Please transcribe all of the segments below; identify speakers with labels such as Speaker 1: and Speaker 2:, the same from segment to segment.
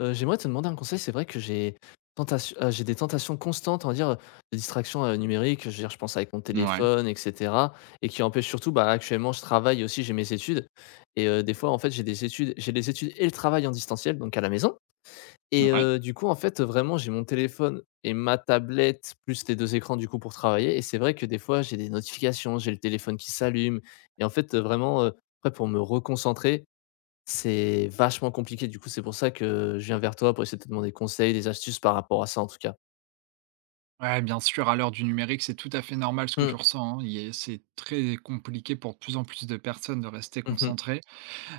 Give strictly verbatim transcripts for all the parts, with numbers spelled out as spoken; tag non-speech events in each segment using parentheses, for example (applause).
Speaker 1: Heu, j'aimerais te demander un conseil. C'est vrai que j'ai tentation heu, j'ai des tentations constantes, on va dire, heu, de distractions, heu, numériques. Je veux dire, je pense avec mon
Speaker 2: Ouais,
Speaker 1: téléphone et cetera et qui empêche surtout, bah, actuellement, je travaille aussi, j'ai mes études et heu, des fois, en fait, j'ai des études j'ai les études et le travail en distanciel, donc à la maison et
Speaker 2: ouais.
Speaker 1: heu, du coup, en fait, vraiment, j'ai mon téléphone et ma tablette plus les deux écrans, du coup, pour travailler. Et c'est vrai que des fois, j'ai des notifications, j'ai le téléphone qui s'allume et en fait, heu, vraiment, heu, après pour me reconcentrer, c'est vachement compliqué. Du coup, c'est pour ça que je viens vers toi pour essayer de te demander conseil, des astuces par rapport à ça, en tout cas.
Speaker 2: Ouais, bien sûr, à l'heure du numérique, c'est tout à fait normal ce que tu
Speaker 1: Mmh.
Speaker 2: ressens, hein. Il est c'est très compliqué pour de plus en plus de personnes de rester
Speaker 1: Mmh.
Speaker 2: concentrées.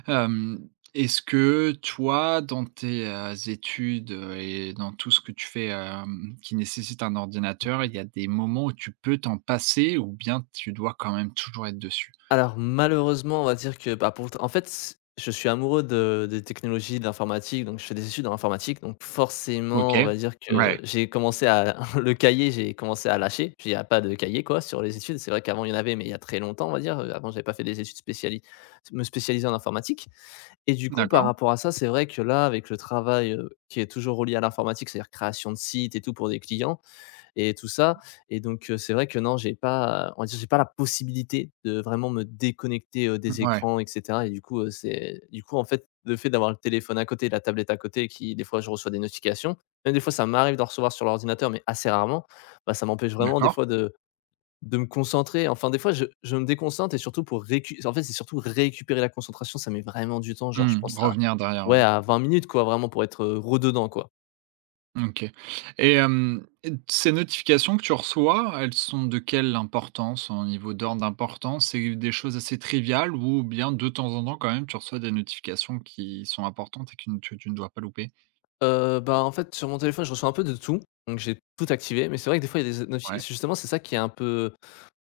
Speaker 2: Hem, Est-ce que toi, dans tes, heu, études, heu et dans tout ce que tu fais, hem, qui nécessite un ordinateur, il y a des moments où tu peux t'en passer ou bien tu dois quand même toujours être dessus?
Speaker 1: Alors malheureusement, on va dire que, bah, pour en fait, c je suis amoureux de des technologies, de l'informatique, donc je fais des études en informatique, donc
Speaker 2: OK.
Speaker 1: forcément, on va dire que
Speaker 2: Ouais,
Speaker 1: j'ai commencé à (laughs) le cahier, j'ai commencé à lâcher. Il y a pas de cahier, quoi, sur les études. C'est vrai qu'avant, il y en avait, mais il y a très longtemps, on va dire, avant, j'avais pas fait des études spéciali me spécialiser en informatique. Et du coup, par
Speaker 2: d'accord.
Speaker 1: rapport à ça, c'est vrai que là, avec le travail, heu, qui est toujours relié à l'informatique, c'est-à-dire création de sites et tout pour des clients et tout ça. Et donc heu, c'est vrai que non, j'ai pas, on va dire, j'ai pas la possibilité de vraiment me déconnecter, heu, des
Speaker 2: Ouais,
Speaker 1: écrans et cetera. Et du coup, heu, c'est du coup, en fait, le fait d'avoir le téléphone à côté, la tablette à côté qui, des fois, je reçois des notifications. Même des fois, ça m'arrive d'en recevoir sur l'ordinateur mais assez rarement. Bah, ça m'empêche vraiment des
Speaker 2: d'accord.
Speaker 1: fois de de me concentrer, enfin des fois je je me déconcentre et surtout pour récu en fait, c'est surtout récupérer la concentration, ça met vraiment du temps, genre je
Speaker 2: Mmh,
Speaker 1: pense à
Speaker 2: revenir derrière,
Speaker 1: ouais
Speaker 2: ouais.
Speaker 1: à vingt minutes quoi, vraiment pour être, heu, rededans quoi.
Speaker 2: OK, et hem, ces notifications que tu reçois, elles sont de quelle importance, en niveau d'ordre d'importance? C'est des choses assez triviales ou bien de temps en temps, quand même, tu reçois des notifications qui sont importantes et que tu tu ne dois pas louper?
Speaker 1: Heu, bah, en fait, sur mon téléphone, je reçois un peu de tout, donc j'ai tout activé, mais c'est vrai que des fois, il y a des notifi
Speaker 2: Ouais,
Speaker 1: justement, c'est ça qui est un peu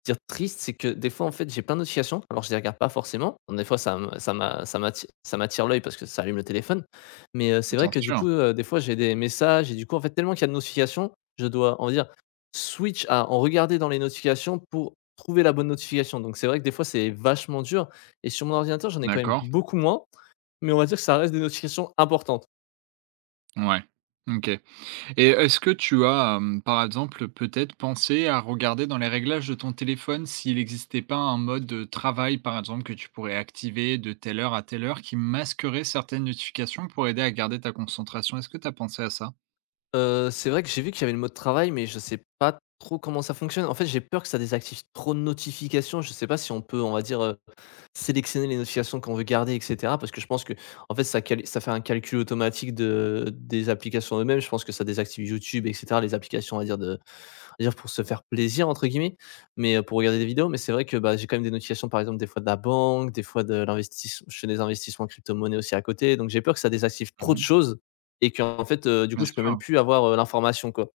Speaker 1: dire triste, c'est que des fois, en fait, j'ai plein de notifications. Alors, je les regarde pas forcément. Des fois, ça me ça m'a ça m'atti ça m'attire l'œil parce que ça allume le téléphone, mais heu, c'est vrai
Speaker 2: bien
Speaker 1: que du
Speaker 2: sûr.
Speaker 1: coup, heu, des fois, j'ai des messages et du coup, en fait, tellement qu'il y a de notifications, je dois, on va dire, switch à en regarder dans les notifications pour trouver la bonne notification, donc c'est vrai que des fois, c'est vachement dur. Et sur mon ordinateur, j'en ai quand même
Speaker 2: D'accord.
Speaker 1: beaucoup moins, mais on va dire que ça reste des notifications importantes.
Speaker 2: Ouais. OK. Et est-ce que tu as, hem, par exemple, peut-être pensé à regarder dans les réglages de ton téléphone s'il n'existait pas un mode, heu, travail, par exemple, que tu pourrais activer de telle heure à telle heure qui masquerait certaines notifications pour aider à garder ta concentration? Est-ce que tu as pensé à ça?
Speaker 1: Heu, c'est vrai que j'ai vu qu'il y avait le mode travail, mais je sais pas trop comment ça fonctionne. En fait, j'ai peur que ça désactive trop de notifications. Je sais pas si on peut, on va dire, heu, sélectionner les notifications qu'on veut garder et cetera, parce que je pense que, en fait, ça cal ça fait un calcul automatique de des applications eux-mêmes. Je pense que ça désactive YouTube et cetera, les applications, on va dire, de dire pour se faire plaisir entre guillemets, mais heu, pour regarder des vidéos. Mais c'est vrai que, bah, j'ai quand même des notifications par exemple des fois de la banque, des fois de l'investissement, je fais des investissements en crypto-monnaie aussi à côté, donc j'ai peur que ça désactive trop de
Speaker 2: Mmh.
Speaker 1: choses et qu'en fait, heu, du coup,
Speaker 2: Bien
Speaker 1: je peux même
Speaker 2: sûr.
Speaker 1: plus avoir, heu, l'information quoi.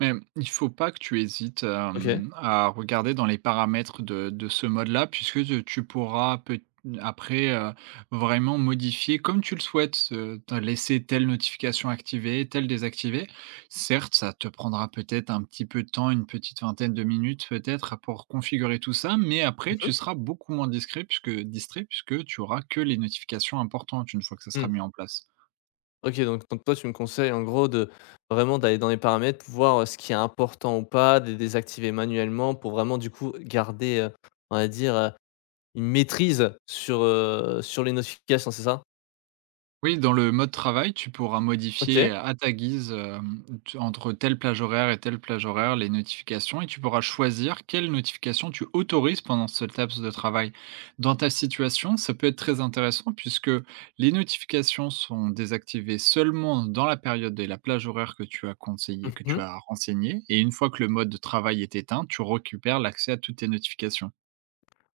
Speaker 2: Mais il faut pas que tu hésites,
Speaker 1: OK.
Speaker 2: hem, à regarder dans les paramètres de de ce mode-là, puisque te tu pourras peut après, heu, vraiment modifier comme tu le souhaites, heu, te laisser telle notification activée, telle désactivée. Certes, ça te prendra peut-être un petit peu de temps, une petite vingtaine de minutes peut-être pour configurer tout ça, mais après
Speaker 1: Mmh
Speaker 2: tu
Speaker 1: mh.
Speaker 2: seras beaucoup moins discret puisque distrait puisque tu auras que les notifications importantes une fois que ça sera
Speaker 1: Mmh.
Speaker 2: mis en place.
Speaker 1: OK, donc donc toi, tu me conseilles en gros de vraiment d'aller dans les paramètres, voir, heu, ce qui est important ou pas, de les désactiver manuellement pour vraiment du coup garder, heu, on va dire, heu, une maîtrise sur, heu, sur les notifications, c'est ça?
Speaker 2: Oui, dans le mode travail, tu pourras modifier
Speaker 1: OK.
Speaker 2: à ta guise, hem, tu entre telle plage horaire et telle plage horaire, les notifications et tu pourras choisir quelles notifications tu autorises pendant ce laps de travail. Dans ta situation, ça peut être très intéressant puisque les notifications sont désactivées seulement dans la période et la plage horaire que tu as conseillé que tu
Speaker 1: Mmh.
Speaker 2: as renseigné et une fois que le mode de travail est éteint, tu récupères l'accès à toutes tes notifications.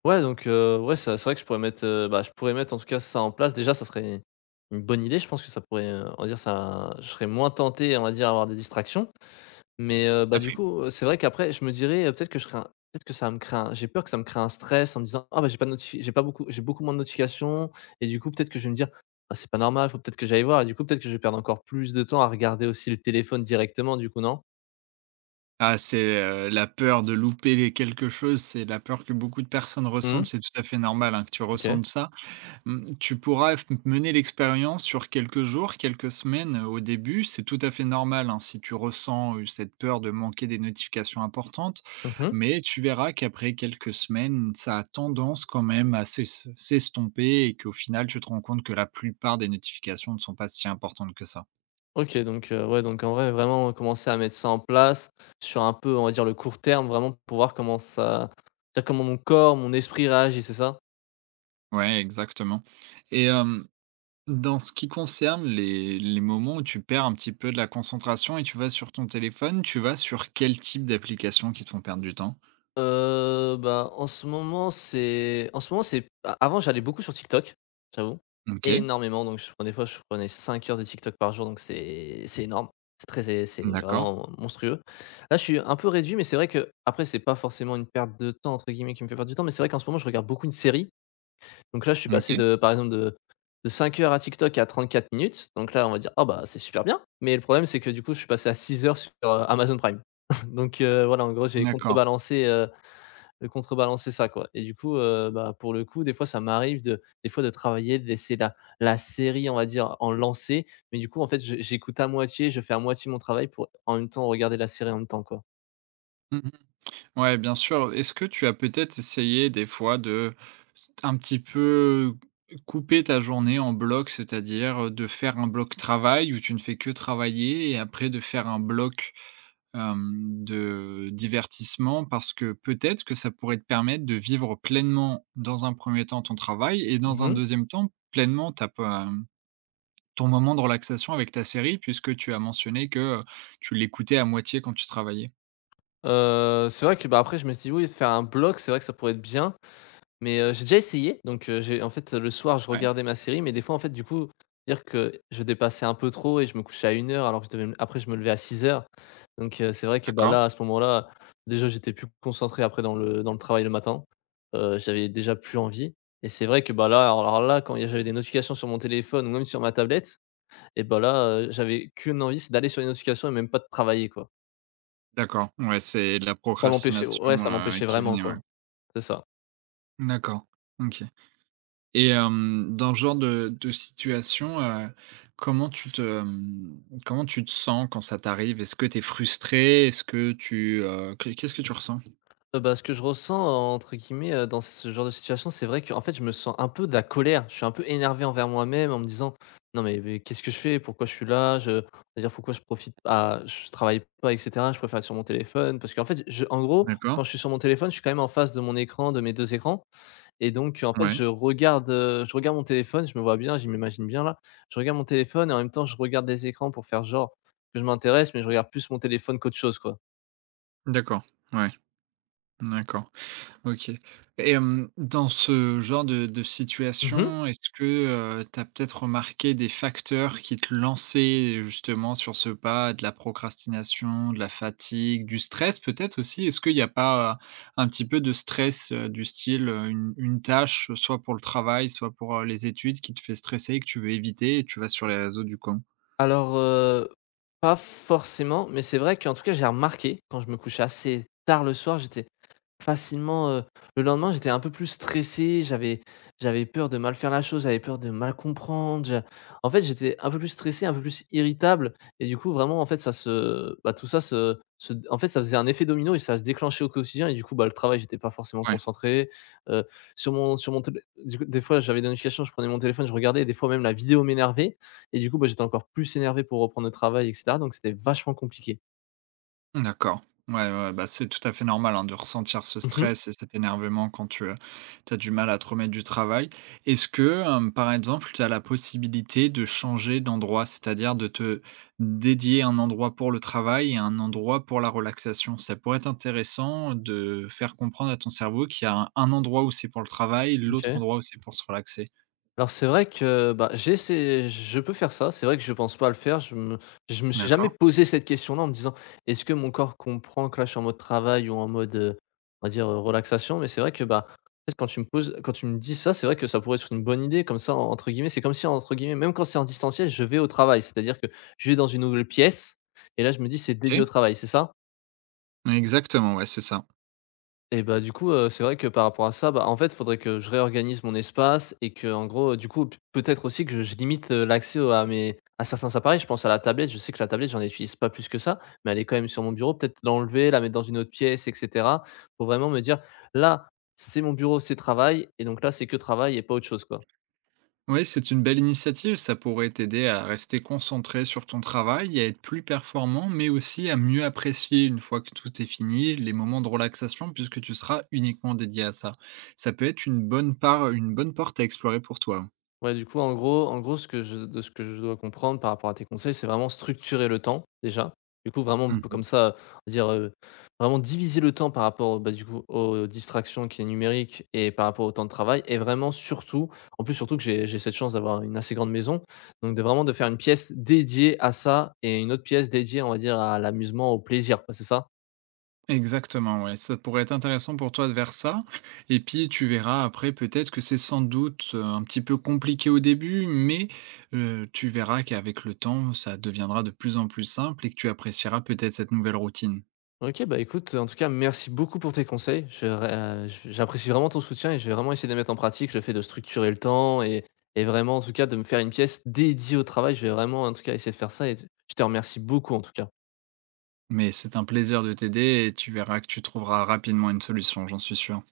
Speaker 1: Ouais, donc heu, ouais, ça c'est vrai que je pourrais mettre, heu, bah, je pourrais mettre en tout cas ça en place. Déjà, ça serait une bonne idée. Je pense que ça pourrait, heu, on va dire ça je serais moins tenté, on va dire, à avoir des distractions. Mais heu, bah,
Speaker 2: Ça
Speaker 1: du
Speaker 2: fait.
Speaker 1: coup, heu, c'est vrai qu'après je me dirais, heu, peut-être que je serais un peut-être que ça va me créer un j'ai peur que ça me crée un stress en me disant: «Ah, bah, j'ai pas de notifi j'ai pas beaucoup j'ai beaucoup moins de notifications». Et du coup, peut-être que je vais me dire: «Ah, c'est pas normal, faut peut-être que j'aille voir». Et du coup, peut-être que je vais perdre encore plus de temps à regarder aussi le téléphone directement du coup, non?
Speaker 2: Ah, c'est, heu, la peur de louper les quelque chose, c'est la peur que beaucoup de personnes ressentent,
Speaker 1: Mmh.
Speaker 2: c'est tout à fait normal, hein, que tu
Speaker 1: OK.
Speaker 2: ressentes ça. Mmh, tu pourras f mener l'expérience sur quelques jours, quelques semaines, heu, au début, c'est tout à fait normal, hein, si tu ressens, heu, cette peur de manquer des notifications importantes,
Speaker 1: Mmh.
Speaker 2: mais tu verras qu'après quelques semaines, ça a tendance quand même à s'es s'estomper et qu'au final, tu te rends compte que la plupart des notifications ne sont pas si importantes que ça.
Speaker 1: OK, donc heu, ouais, donc en vrai, vraiment commencer à mettre ça en place sur un peu, on va dire, le court terme, vraiment pour voir comment ça c'est-à-dire comment mon corps, mon esprit réagit, c'est ça?
Speaker 2: Ouais, exactement. Et hem dans ce qui concerne les les moments où tu perds un petit peu de la concentration et tu vas sur ton téléphone, tu vas sur quel type d'applications qui te font perdre du temps?
Speaker 1: Heu, bah, en ce moment, c'est en ce moment, c'est a avant, j'allais beaucoup sur TikTok, j'avoue,
Speaker 2: OK,
Speaker 1: énormément, donc je prenais des fois, je prenais cinq heures de TikTok par jour, donc c'est c'est énorme. C'est très c'est c'est
Speaker 2: d'accord,
Speaker 1: vraiment monstrueux. Là, je suis un peu réduit, mais c'est vrai que après c'est pas forcément une perte de temps, entre guillemets, qui me fait perdre du temps, mais c'est vrai qu'en ce moment, je regarde beaucoup une série. Donc là, je suis passé
Speaker 2: OK,
Speaker 1: de par exemple de de cinq heures à TikTok à trente-quatre minutes. Donc là, on va dire: «Ah bah, c'est super bien», mais le problème, c'est que du coup, je suis passé à six heures sur, heu, Amazon Prime. (laughs) Donc heu, voilà, en gros, j'ai
Speaker 2: d'accord.
Speaker 1: contrebalancé, heu, contrebalancé ça, quoi. Et du coup, heu, bah, pour le coup, des fois, ça m'arrive de des fois de travailler, de laisser la la série, on va dire, en lancer, mais du coup, en fait, je j'écoute à moitié, je fais à moitié mon travail pour en même temps regarder la série en même temps, quoi.
Speaker 2: Mmh. Ouais, bien sûr. Est-ce que tu as peut-être essayé des fois de un petit peu couper ta journée en blocs, c'est-à-dire, de faire un bloc travail où tu ne fais que travailler et après de faire un bloc. Hem, de divertissement parce que peut-être que ça pourrait te permettre de vivre pleinement, dans un premier temps, ton travail et dans
Speaker 1: Mmh
Speaker 2: un
Speaker 1: mh.
Speaker 2: deuxième temps, pleinement ta pe ton moment de relaxation avec ta série puisque tu as mentionné que, heu, tu l'écoutais à moitié quand tu travaillais.
Speaker 1: C'est vrai que, bah, après, je me suis dit: «Oui, se faire un blog, c'est vrai que ça pourrait être bien». Mais, heu, j'ai déjà essayé, donc, heu, j'ai en fait, le soir, je
Speaker 2: Ouais,
Speaker 1: regardais ma série, mais des fois, en fait, du coup, dire que je dépassais un peu trop et je me couchais à une heure alors que je devais me après, je me levais à six heures. Donc, heu, c'est vrai que, bah,
Speaker 2: d'accord,
Speaker 1: là, à ce moment-là, déjà, j'étais plus concentré après dans le dans le travail le matin. Heu, j'avais déjà plus envie. Et c'est vrai que, bah, là, alors alors là, quand il y a j'avais des notifications sur mon téléphone ou même sur ma tablette et bah, là, heu, j'avais qu'une envie, c'est d'aller sur les notifications et même pas de travailler, quoi.
Speaker 2: d'accord. Ouais, c'est de la
Speaker 1: Ça m'empêchait
Speaker 2: procrastination,
Speaker 1: ouais, ça
Speaker 2: heu,
Speaker 1: m'empêchait
Speaker 2: qui est
Speaker 1: vraiment,
Speaker 2: venue, ouais.
Speaker 1: quoi. C'est ça.
Speaker 2: D'accord, OK. Et hem, dans ce genre de de situation, heu, comment tu te, hem, comment tu te sens quand ça t'arrive? Est-ce que tu es frustré? Est-ce que tu, heu, qu'est qu'est-ce que tu ressens?
Speaker 1: Heu, bah, ce que je ressens, euh, entre guillemets, heu, dans ce genre de situation, c'est vrai que en fait, je me sens un peu de la colère. Je suis un peu énervé envers moi-même en me disant: «Non, mais mais qu'est-ce que je fais? Pourquoi je suis là? Je c'est-à-dire pourquoi je profite pas je travaille pas et cetera, je préfère être sur mon téléphone». Parce qu'en fait, je en gros,
Speaker 2: D'accord,
Speaker 1: quand je suis sur mon téléphone, je suis quand même en face de mon écran, de mes deux écrans et donc en fait,
Speaker 2: ouais,
Speaker 1: je regarde, heu, je regarde mon téléphone, je me vois bien, je m'imagine bien là. Je regarde mon téléphone et en même temps, je regarde les écrans pour faire genre que je m'intéresse, mais je regarde plus mon téléphone qu'autre chose, quoi.
Speaker 2: d'accord, ouais, d'accord. OK, et hem, dans ce genre de de situation, est-ce que, heu, tu as peut-être remarqué des facteurs qui te lançaient justement sur ce pas? De la procrastination, de la fatigue, du stress peut-être aussi? Est-ce qu'il n'y a pas euh, un petit peu de stress, heu, du style, heu, une une tâche, euh, soit pour le travail, soit pour, heu, les études qui te fait stresser et que tu veux éviter et tu vas sur les réseaux du coup?
Speaker 1: Alors, heu, pas forcément, mais c'est vrai qu'en tout cas, j'ai remarqué quand je me couchais assez tard le soir, j'étais facilement, heu le lendemain, j'étais un peu plus stressé, j'avais j'avais peur de mal faire la chose, j'avais peur de mal comprendre, j'a en fait, j'étais un peu plus stressé, un peu plus irritable et du coup, vraiment, en fait, ça se bah, tout ça se se en fait, ça faisait un effet domino et ça se déclenchait au quotidien et du coup, bah, le travail, j'étais pas forcément
Speaker 2: Ouais.
Speaker 1: concentré, heu, sur mon sur mon télé du coup, des fois, j'avais des notifications, je prenais mon téléphone, je regardais et des fois même la vidéo m'énervait et du coup, bah, j'étais encore plus énervé pour reprendre le travail et cetera, donc c'était vachement compliqué.
Speaker 2: D'accord. Ouais, ouais, ouais, bah, c'est tout à fait normal, hein, de ressentir ce
Speaker 1: Mmh mh.
Speaker 2: stress et cet énervement quand tu as du mal à te remettre du travail. Est-ce que, hem, par exemple, tu as la possibilité de changer d'endroit? C'est-à-dire de te dédier un endroit pour le travail et un endroit pour la relaxation? Ça pourrait être intéressant de faire comprendre à ton cerveau qu'il y a un un endroit où c'est pour le travail, l'autre
Speaker 1: OK.
Speaker 2: endroit où c'est pour se relaxer.
Speaker 1: Alors c'est vrai que, bah, j'ai essayé je peux faire ça. C'est vrai que je pense pas le faire. Je me je me suis jamais
Speaker 2: D'accord,
Speaker 1: posé cette question-là en me disant: «Est-ce que mon corps comprend que là, je suis en mode travail ou en mode, heu, on va dire, heu, relaxation?» mais c'est vrai que, bah, en fait, quand tu me poses quand tu me dis ça, c'est vrai que ça pourrait être une bonne idée comme ça, en entre guillemets. C'est comme si, entre guillemets, même quand c'est en distanciel, je vais au travail. C'est-à-dire que je vais dans une nouvelle pièce et là, je me dis: «C'est dédié
Speaker 2: OK.
Speaker 1: au travail», c'est ça?
Speaker 2: Exactement, ouais, c'est ça.
Speaker 1: Et bah, du coup, heu, c'est vrai que par rapport à ça, bah, en fait, il faudrait que je réorganise mon espace et que en gros, heu, du coup, p peut-être aussi que je je limite, heu, l'accès au à mes à certains appareils. Je pense à la tablette, je sais que la tablette, j'en utilise pas plus que ça, mais elle est quand même sur mon bureau. Peut-être l'enlever, la mettre dans une autre pièce et cetera, pour vraiment me dire: «Là, c'est mon bureau, c'est travail et donc là, c'est que travail et pas autre chose», quoi.
Speaker 2: Oui, c'est une belle initiative. Ça pourrait t'aider à rester concentré sur ton travail, à être plus performant, mais aussi à mieux apprécier, une fois que tout est fini, les moments de relaxation, puisque tu seras uniquement dédié à ça. Ça peut être une bonne part, une bonne porte à explorer pour toi.
Speaker 1: Ouais, du coup, en gros en gros, ce que je de ce que je dois comprendre par rapport à tes conseils, c'est vraiment structurer le temps, déjà. Du coup, vraiment b
Speaker 2: Mhm.
Speaker 1: comme ça, on va dire, heu, vraiment diviser le temps par rapport, bah, du coup, aux distractions qui est numérique et par rapport au temps de travail et vraiment surtout en plus, surtout que j'ai j'ai cette chance d'avoir une assez grande maison, donc de vraiment de faire une pièce dédiée à ça et une autre pièce dédiée, on va dire, à l'amusement, au plaisir, quoi, c'est ça?
Speaker 2: Exactement, ouais. Ça pourrait être intéressant pour toi de faire ça. Et puis tu verras après peut-être que c'est sans doute euh, un petit peu compliqué au début, mais euh, tu verras qu'avec le temps, ça deviendra de plus en plus simple et que tu apprécieras peut-être cette nouvelle routine.
Speaker 1: OK, bah, écoute, en tout cas, merci beaucoup pour tes conseils. Je ra je j'apprécie vraiment ton soutien et je vais vraiment essayer de les mettre en pratique. Le fait de structurer le temps et et vraiment, en tout cas, de me faire une pièce dédiée au travail. Je vais vraiment, en tout cas, essayer de faire ça et je te remercie beaucoup, en tout cas.
Speaker 2: Mais c'est un plaisir de t'aider et tu verras que tu trouveras rapidement une solution, j'en suis sûr.